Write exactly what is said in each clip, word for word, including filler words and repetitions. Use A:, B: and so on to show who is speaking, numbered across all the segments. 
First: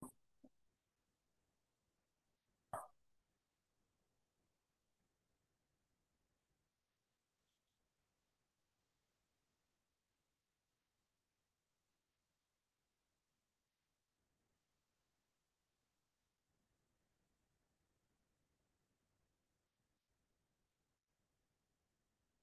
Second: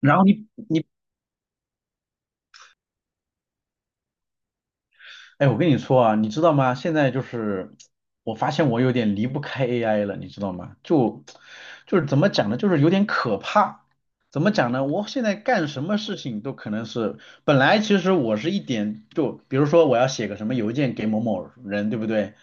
A: 然后你你，哎，我跟你说啊，你知道吗？现在就是我发现我有点离不开 A I 了，你知道吗？就就是怎么讲呢？就是有点可怕。怎么讲呢？我现在干什么事情都可能是，本来其实我是一点就，比如说我要写个什么邮件给某某人，对不对？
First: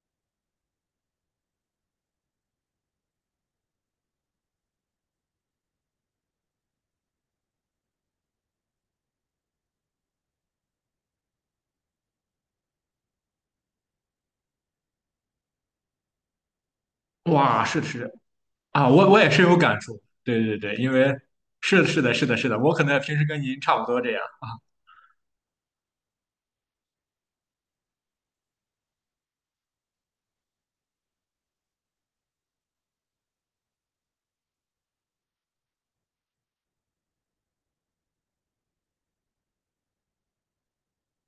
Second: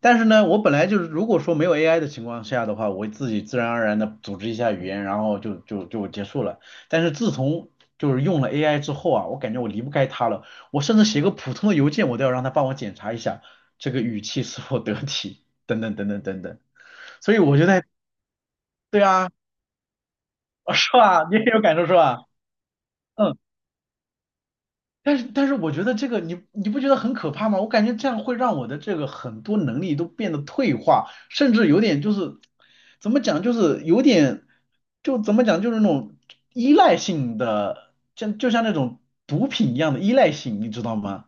A: 但是呢，我本来就是，如果说没有 A I 的情况下的话，我自己自然而然的组织一下语言，然后就就就结束了。但是自从就是用了 A I 之后啊，我感觉我离不开它了。我甚至写个普通的邮件，我都要让他帮我检查一下这个语气是否得体，等等等等等等。所以我
B: 哇，
A: 觉
B: 是
A: 得，
B: 的是的啊，
A: 对
B: 我我也
A: 啊，
B: 深有感触。对对 对，因
A: 是
B: 为
A: 吧？你也有感
B: 是
A: 受
B: 的，
A: 是
B: 是的，
A: 吧？
B: 是的，是的，我可能平时
A: 嗯，
B: 跟您差不多这样。
A: 但是但是我觉得这个你你不觉得很可怕吗？我感觉这样会让我的这个很多能力都变得退化，甚至有点就是怎么讲，就是有点就怎么讲，就是那种依赖性的，像就像那种毒品一样的依赖性，你知道吗？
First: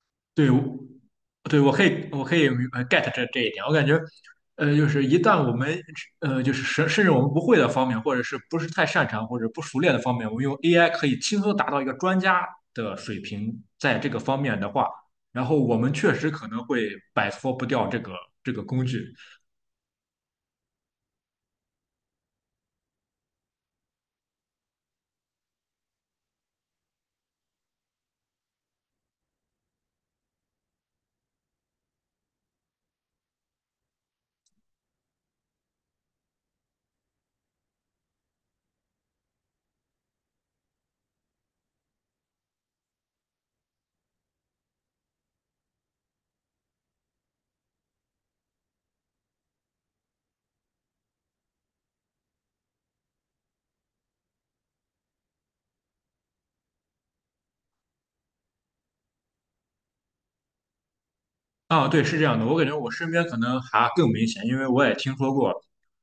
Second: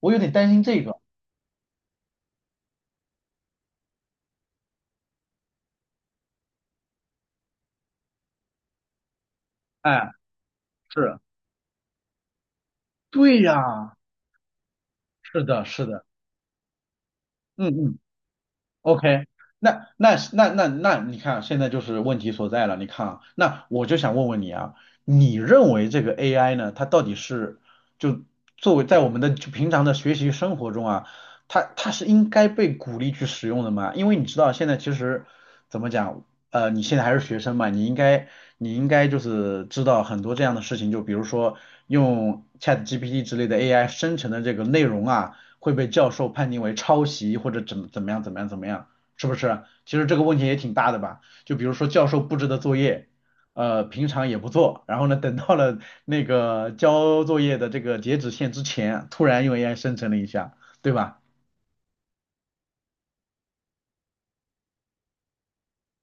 A: 我有点
B: 对，
A: 担
B: 我
A: 心这个。
B: 对，我可以，我可以明白 get 这这一点。我感觉，呃，就是一旦我们呃，就是甚甚至我们不会的方面，或者是不是太擅长或者不熟练的
A: 哎，
B: 方面，我们用 A I 可以
A: 是。
B: 轻松达到一个专家的水
A: 对
B: 平，
A: 呀，
B: 在这个方面的话，然
A: 是
B: 后
A: 的，
B: 我
A: 是
B: 们
A: 的，
B: 确实可能会摆脱不
A: 嗯
B: 掉这
A: 嗯
B: 个这个工具。
A: ，OK,那那那那那，你看啊现在就是问题所在了。你看啊，那我就想问问你啊，你认为这个 A I 呢，它到底是就作为在我们的就平常的学习生活中啊，它它是应该被鼓励去使用的吗？因为你知道现在其实怎么讲，呃，你现在还是学生嘛，你应该你应该就是知道很多这样的事情，就比如说用 ChatGPT 之类的 A I 生成的这个内容啊。会被教授判定为抄袭或者怎么怎么样怎么样怎么样，是不是？其实这个问题也挺大的吧？就比如说教授布置的作业，呃，平常也不做，然后呢，等到了那个交作业的这个截止线之前，突然用 A I 生成了一下，对吧？
B: 啊，对，是这样的，我感觉我身边可能还更明显，因为我也听说过，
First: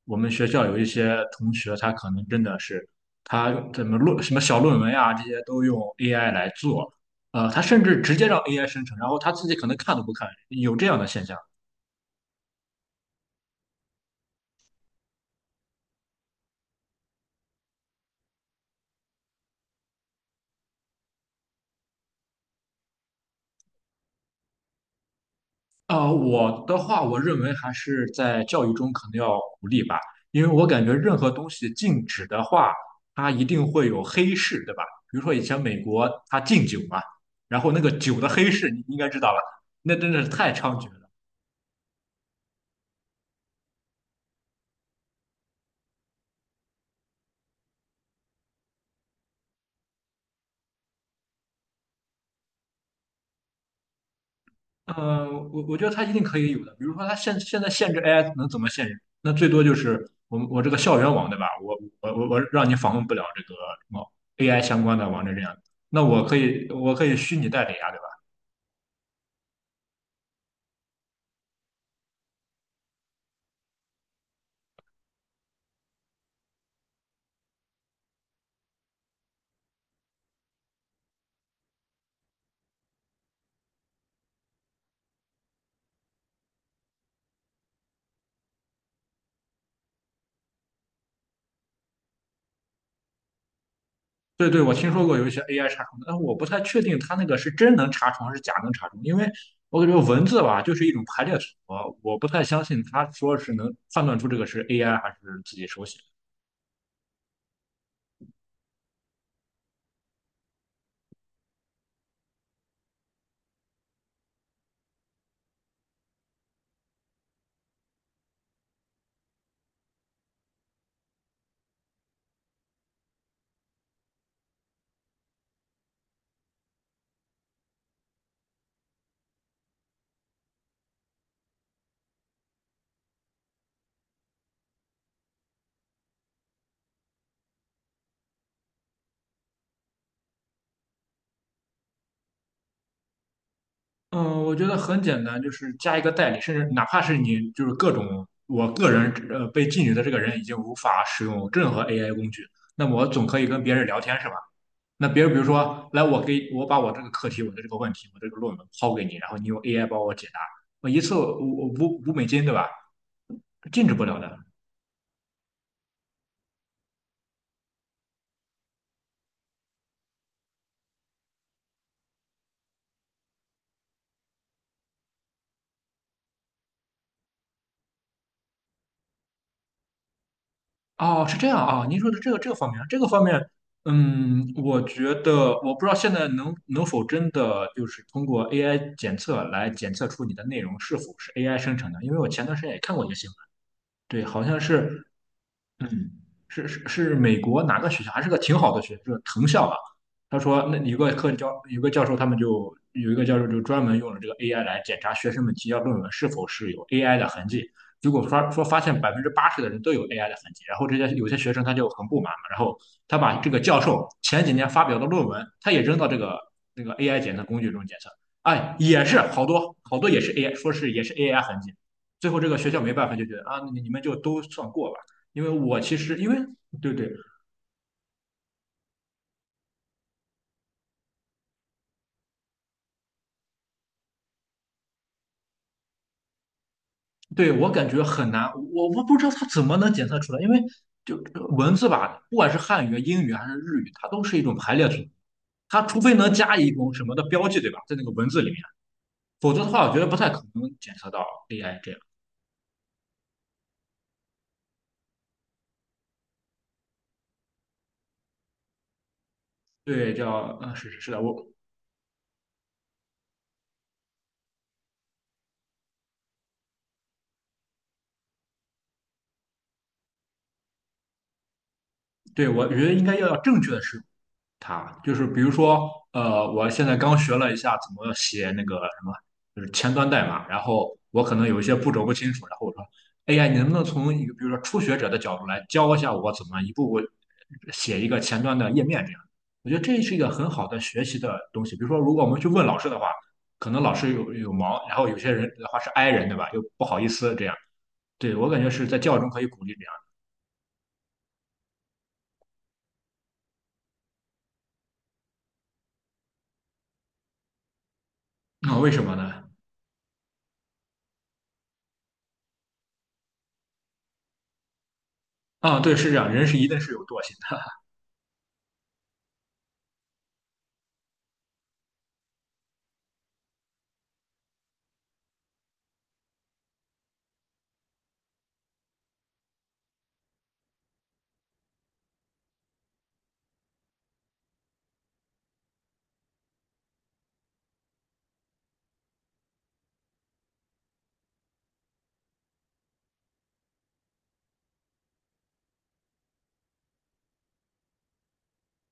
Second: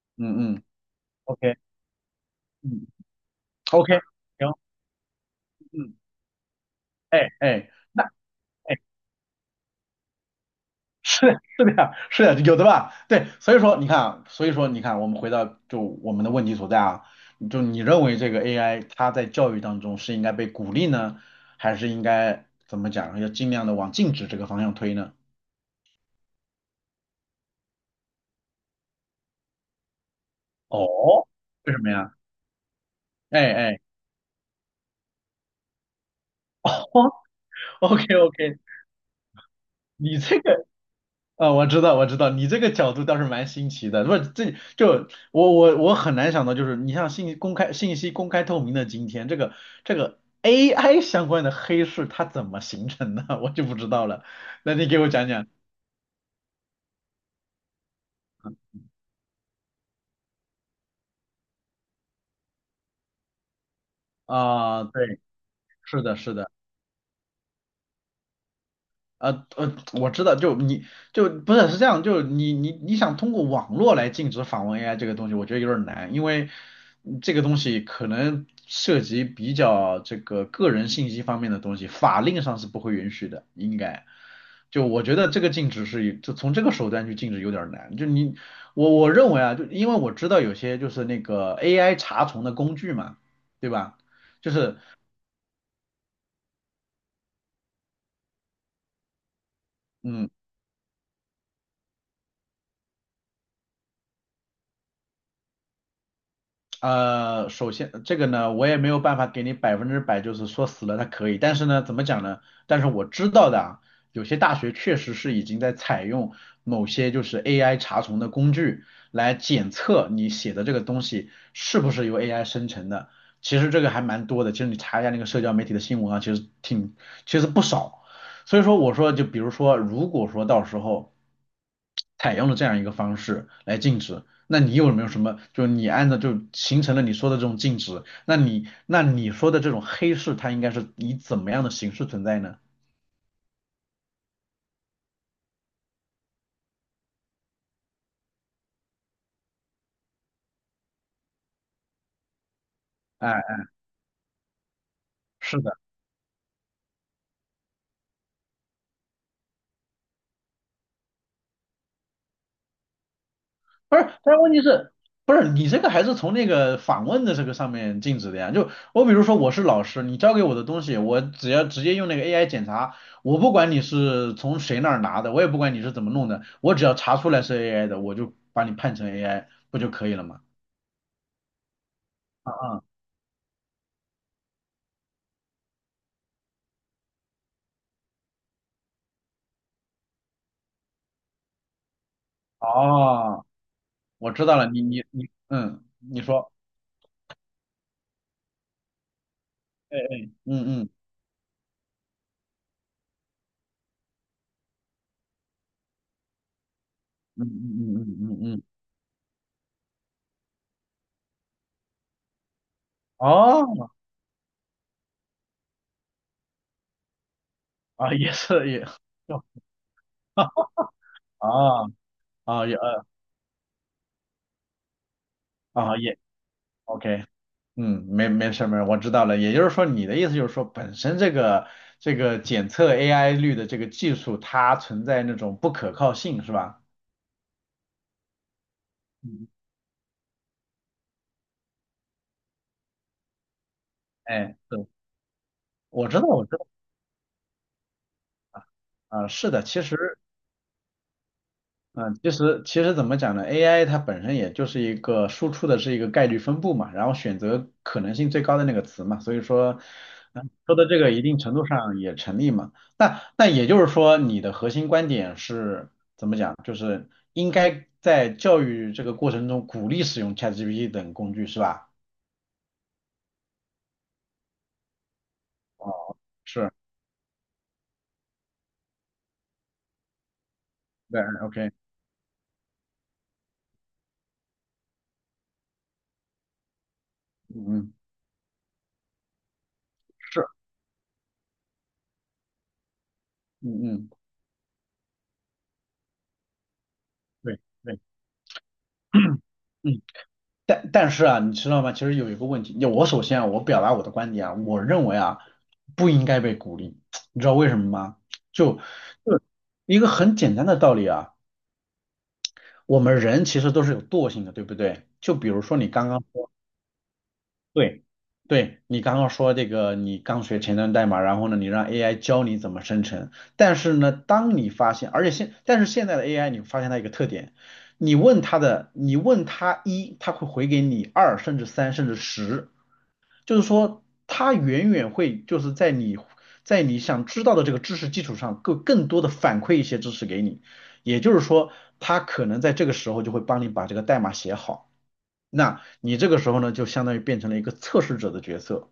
B: 我们学
A: 嗯嗯
B: 校有一些同
A: ，OK,
B: 学，他可能真的
A: 嗯
B: 是他怎么
A: ，OK,
B: 论什么
A: 行，
B: 小论文啊，这些都用
A: 嗯，
B: A I 来做，
A: 哎
B: 呃，他
A: 哎，
B: 甚至
A: 那。哎
B: 直接让 A I 生成，然后他自己可能看都不看，有这样 的现象。
A: 是是的呀，是的，有的吧？对，所以说你看啊，所以说你看，我们回到就我们的问题所在啊，就你认为这个 A I 它在教育当中是应该被鼓励呢，还是应该怎么讲，要尽量的往禁止这个方向推呢？
B: 呃，我的话，我认为还是在教育中可能要鼓励吧，因为我感觉任
A: 哦，
B: 何东西
A: 为什么
B: 禁
A: 呀？
B: 止的话，它
A: 哎
B: 一定
A: 哎，
B: 会有黑市，对吧？比如说以前美国它 禁酒嘛，
A: 哦
B: 然后那个
A: ，OK
B: 酒的
A: OK,
B: 黑市，你应该知道吧？那真
A: 你
B: 的是
A: 这
B: 太
A: 个。
B: 猖獗了。
A: 啊，我知道，我知道，你这个角度倒是蛮新奇的。不，这就我我我很难想到，就是你像信息公开、信息公开透明的今天，这个这个 A I 相关的黑市它怎么形成的，我就不知道了。那你给我讲讲
B: 嗯、我我觉得它一定可以有的，比如说它现现在限制 A I 能怎么限制？那最多就是我们我这个校园网，对吧？我我我我让你访问不了这个什么 A I 相
A: 啊，
B: 关的
A: 对，
B: 网站这样，
A: 是
B: 那
A: 的，
B: 我
A: 是
B: 可
A: 的。
B: 以我可以虚拟代理啊，对吧？
A: 呃呃，我知道，就你就不是是这样，就你你你想通过网络来禁止访问 A I 这个东西，我觉得有点难，因为嗯这个东西可能涉及比较这个个人信息方面的东西，法令上是不会允许的，应该。就我觉得这个禁止是就从这个手段去禁止有点难，就你我我认为啊，就因为我知道有些就是那个 A I 查重的工具嘛，对吧？
B: 对
A: 就
B: 对，我
A: 是。
B: 听说过有一些 A I 查重的，但我不太确定它那个是真能查重还是假能查重，因为我感觉文
A: 嗯。
B: 字吧就是一种排列组合，我不太相信他说是能判断出这个是 A I 还是自己手写。
A: 呃，首先这个呢，我也没有办法给你百分之百，就是说死了它可以，但是呢，怎么讲呢？但是我知道的啊，有些大学确实是已经在采用某些就是 A I 查重的工具来检测你写的这个东西是不是由 A I 生成的。其实这个还蛮多的，其实你查一下那个社交媒体的新闻啊，其实挺，其实不少。所以说我说，就比如说，如果说到时候采用了这样一个方式来禁止，那你有没有什么，就你按照就形成了你说的这种禁止，那你那你说的这种黑市，它应该是以怎么样的形式存在呢？
B: 嗯，我觉得很简单，就是加一个代理，甚至哪怕是你就是各种，我个人呃被禁语的这个人已经无法使用任何 A I 工具，那么我总可以
A: 哎，
B: 跟别人聊天是吧？那别人比如
A: 是的，
B: 说，来我给我把我这个课题、我的这个问题、我这个论文抛给你，然后你用 A I 帮我解答，我一次五五五美金，对吧？禁止
A: 不是，
B: 不了
A: 但
B: 的。
A: 是问题是，不是你这个还是从那个访问的这个上面禁止的呀？就我比如说我是老师，你交给我的东西，我只要直接用那个 A I 检查，我不管你是从谁那儿拿的，我也不管你是怎么弄的，我只要查出来是 A I 的，我就把你判成 A I 不就可以了吗？
B: 哦，是这样啊，您说的这个这个方面，
A: 啊
B: 这个方面，嗯，我觉得我不知道现在能能否真的就是通过 A I 检测来检测出你的内容是否是 A I 生成的，因为我前段时
A: 啊，
B: 间也看过一个新闻，
A: 哦。
B: 对，
A: 我
B: 好
A: 知道
B: 像
A: 了，你你
B: 是
A: 你，嗯，
B: 嗯，
A: 你说，
B: 是是是美国哪个学校？还是个挺好的学校，是藤校吧？
A: 哎哎，
B: 他说，那
A: 嗯嗯
B: 有个课教有个教授，他们就有一个教授就专门用了这个 A I 来检查学生们提交论文是否是有 A I 的
A: 嗯
B: 痕迹。
A: 嗯
B: 结
A: 嗯
B: 果
A: 嗯
B: 发
A: 嗯
B: 说
A: 嗯，
B: 发现百分之八十的人都有 A I 的痕迹，然后这些有些学生他就很不满嘛，然后他把这个
A: 哦，
B: 教授前几年发表的论文，他也扔到这个那个 A I 检测工具中检测，
A: 啊，也是
B: 哎，
A: 也，
B: 也是好 多好多也是 A I，说是也是 A I 痕迹。
A: 啊
B: 最后这个
A: 啊
B: 学
A: 也
B: 校没
A: 呃
B: 办法就觉得啊，你你们就都算过吧。因为我其
A: 啊
B: 实
A: 也
B: 因为对对
A: ，OK,嗯，没没事儿没事儿，我知道了。也就是说，你的意思就是说，本身这个这个检测 A I 率的这个技术，它存在那种不可靠性，是吧？
B: 对，我感觉很难，我我不知道它
A: 嗯，
B: 怎么能检测出来，因为就文字吧，不管是汉语、英语还是日语，它都是一种
A: 哎，
B: 排
A: 对，
B: 列组合，它除
A: 我
B: 非
A: 知道
B: 能
A: 我
B: 加
A: 知道，
B: 一种什么的标记，对吧，在那个文字里面，
A: 啊，是
B: 否则
A: 的，
B: 的
A: 其
B: 话，我觉得不
A: 实。
B: 太可能检测到 A I 这样。
A: 嗯，其实其实怎么讲呢？A I 它本身也就是一个输出的是一个概率分布嘛，然后选择可能性最高的那个词嘛，所以说，
B: 对，
A: 嗯，
B: 叫嗯，
A: 说的
B: 是
A: 这
B: 是是
A: 个
B: 的，
A: 一定
B: 我
A: 程度上也成立嘛。那那也就是说，你的核心观点是怎么讲？就是应该在教育这个过程中鼓励使用 ChatGPT 等工具是吧？
B: 对我觉得应该要要正确的是。他就是比如说，呃，我
A: 是，
B: 现在刚学了一下怎么写那个什么，就是前端代码，然后
A: 对
B: 我可能有一
A: ，OK,
B: 些步骤不清楚，然后我说 a 呀，你能不能从一个比如说初学者的角度来教一下我怎么一步步
A: 嗯嗯，
B: 写一个前端的页面这样？我觉得这是一个
A: 是，
B: 很好的学习的东西。比如说，如果我们去问老师的话，可能
A: 嗯
B: 老
A: 嗯，
B: 师有有忙，然后有些人的话是 i 人，对吧？又不好意思这样。
A: 对对。
B: 对，我感觉是在教育中可以鼓励这样。
A: 嗯。但但是啊，你知道吗？其实有一个问题，我首先啊，我表达我的观点啊，我认为啊，不应该被鼓励，你知道为什么吗？就
B: 那、为什么
A: 就
B: 呢？
A: 一个很简单的道理啊，我们人其实都是有惰性的，对不对？就比如说
B: 啊，
A: 你
B: 对，
A: 刚
B: 是这
A: 刚
B: 样，人
A: 说，
B: 是一定是有惰性的。
A: 对，对，你刚刚说这个，你刚学前端代码，然后呢，你让 A I 教你怎么生成，但是呢，当你发现，而且现，但是现在的 A I,你发现它一个特点，你问它的，你问它一，它会回给你二，甚至三，甚至十。就是说它远远会就是在你在你想知道的这个知识基础上，更更多的反馈一些知识给你。也就是说，它可能在这个时候就会帮你把这个代码写好。那你这个时候呢，就相当于变成了一个测试者的角色，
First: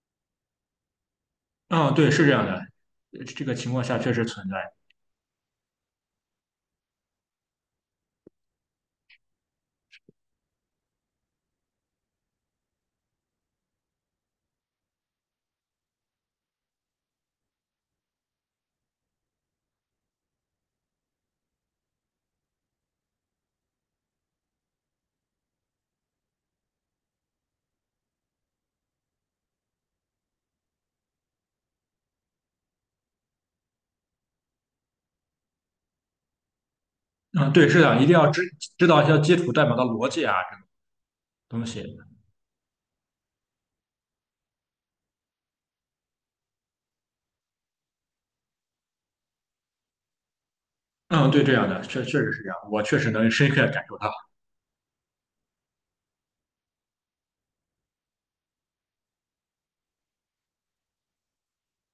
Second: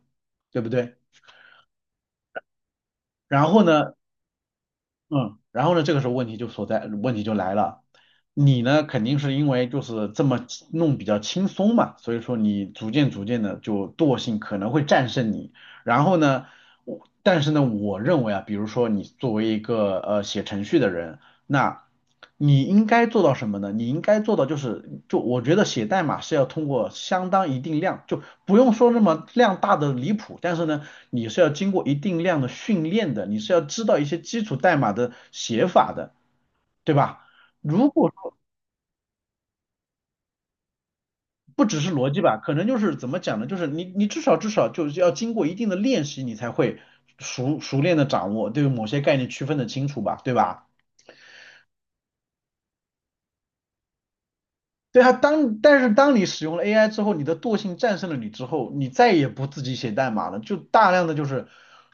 A: 对不对？
B: 嗯，对，是这样的，呃这
A: 然
B: 个
A: 后
B: 情况
A: 呢，
B: 下确实存在。
A: 嗯，然后呢，这个时候问题就所在，问题就来了。你呢，肯定是因为就是这么轻弄比较轻松嘛，所以说你逐渐逐渐的就惰性可能会战胜你。然后呢，我但是呢，我认为啊，比如说你作为一个呃写程序的人，那你应该做到什么呢？你应该做到就是，就我觉得写代码是要通过相当一定量，就不用说那么量大的离谱，但是呢，你是要经过一定量的训练的，你是要知道一些基础代码的写法的，对吧？
B: 嗯，对，是
A: 如
B: 的，一定
A: 果
B: 要
A: 说
B: 知知道一些基础代码的逻辑啊，这个东
A: 不只
B: 西。
A: 是逻辑吧，可能就是怎么讲呢？就是你你至少至少就是要经过一定的练习，你才会熟熟练的掌握对某些概念区分的清楚吧，对吧？
B: 嗯，对，这样的，确确实是这样，我确实能深刻地感受到。
A: 对啊，当，但是当你使用了 A I 之后，你的惰性战胜了你之后，你再也不自己写代码了，就大量的就是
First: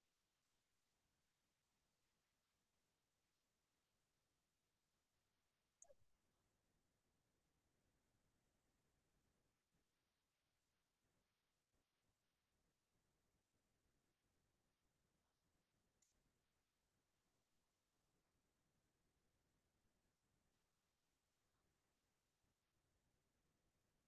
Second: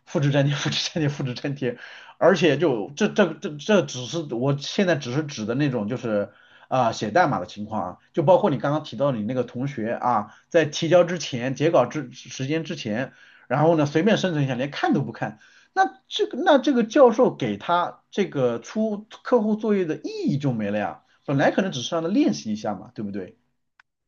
A: 复制粘贴、复制粘贴、复制粘贴，而且就这这这这只是我现在只是指的那种就是啊、写代码的情况啊，就包括你刚刚提到你那个同学啊，在提交之前、截稿之时间之前，然后呢随便生成一下，连看都不看，那这个那这个教授给他这个出客户作业的意义就没了呀。本来可能只是让他练习一下嘛，对不对？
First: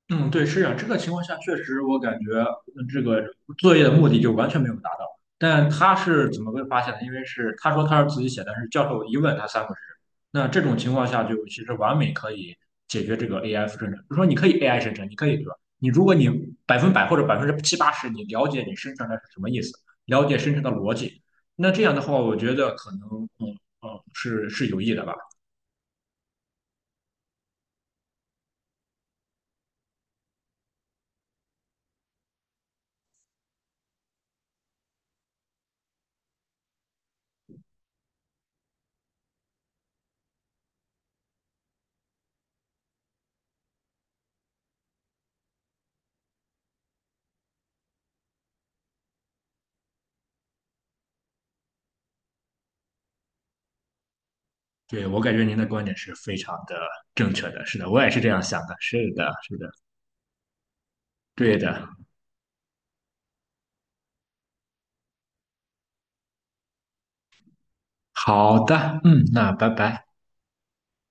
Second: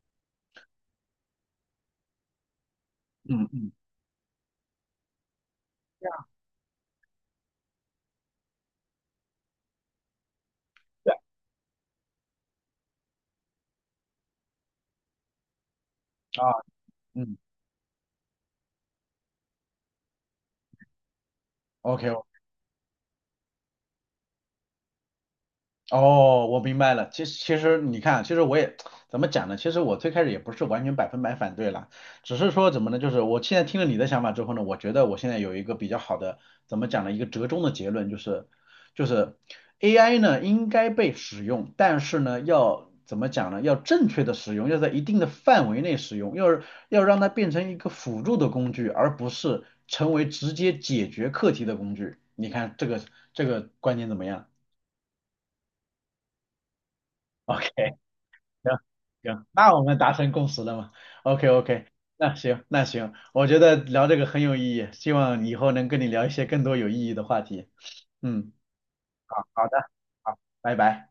B: 嗯，对，是啊，这个情况下确实，我感觉嗯这个
A: 嗯嗯，
B: 作业的目的就完全没有达到。但他是怎么被发现的？因为是他说他是自己写的，但是教授一问他三不知。那这种情况
A: 对
B: 下，就其实完美可以解决这个 A I 生成。比如说，你可以 A I 生成，你可以对吧？你如果你
A: 啊，
B: 百分百或者
A: 嗯
B: 百分之七八十，你了解你生成的是什么意思，了解生成的逻辑，那这样的话，
A: ，OK
B: 我觉得可能嗯嗯是是有益的吧。
A: 哦，我明白了。其实，其实你看，其实我也怎么讲呢？其实我最开始也不是完全百分百反对啦，只是说怎么呢？就是我现在听了你的想法之后呢，我觉得我现在有一个比较好的，怎么讲呢？一个折中的结论就是，就是 A I 呢应该被使用，但是呢要怎么讲呢？要正确的使用，要在一定的范围内使用，要要让它变成一个辅助的工具，而不是成为直接解决课题的工具。你看这个这个观点怎么样？
B: 对，我感觉您的观点是非常的正确
A: o k
B: 的，是的，我也是这样想的，
A: 行
B: 是的，
A: 行，
B: 是的，
A: 那我们达成共识了嘛？OK
B: 对
A: OK,
B: 的，
A: 那行那行，我觉得聊这个很有意义，希望以后能跟你聊一些更多有意义的话题。嗯，
B: 好的，嗯，
A: 好
B: 那
A: 好
B: 拜
A: 的，
B: 拜。
A: 好，拜拜。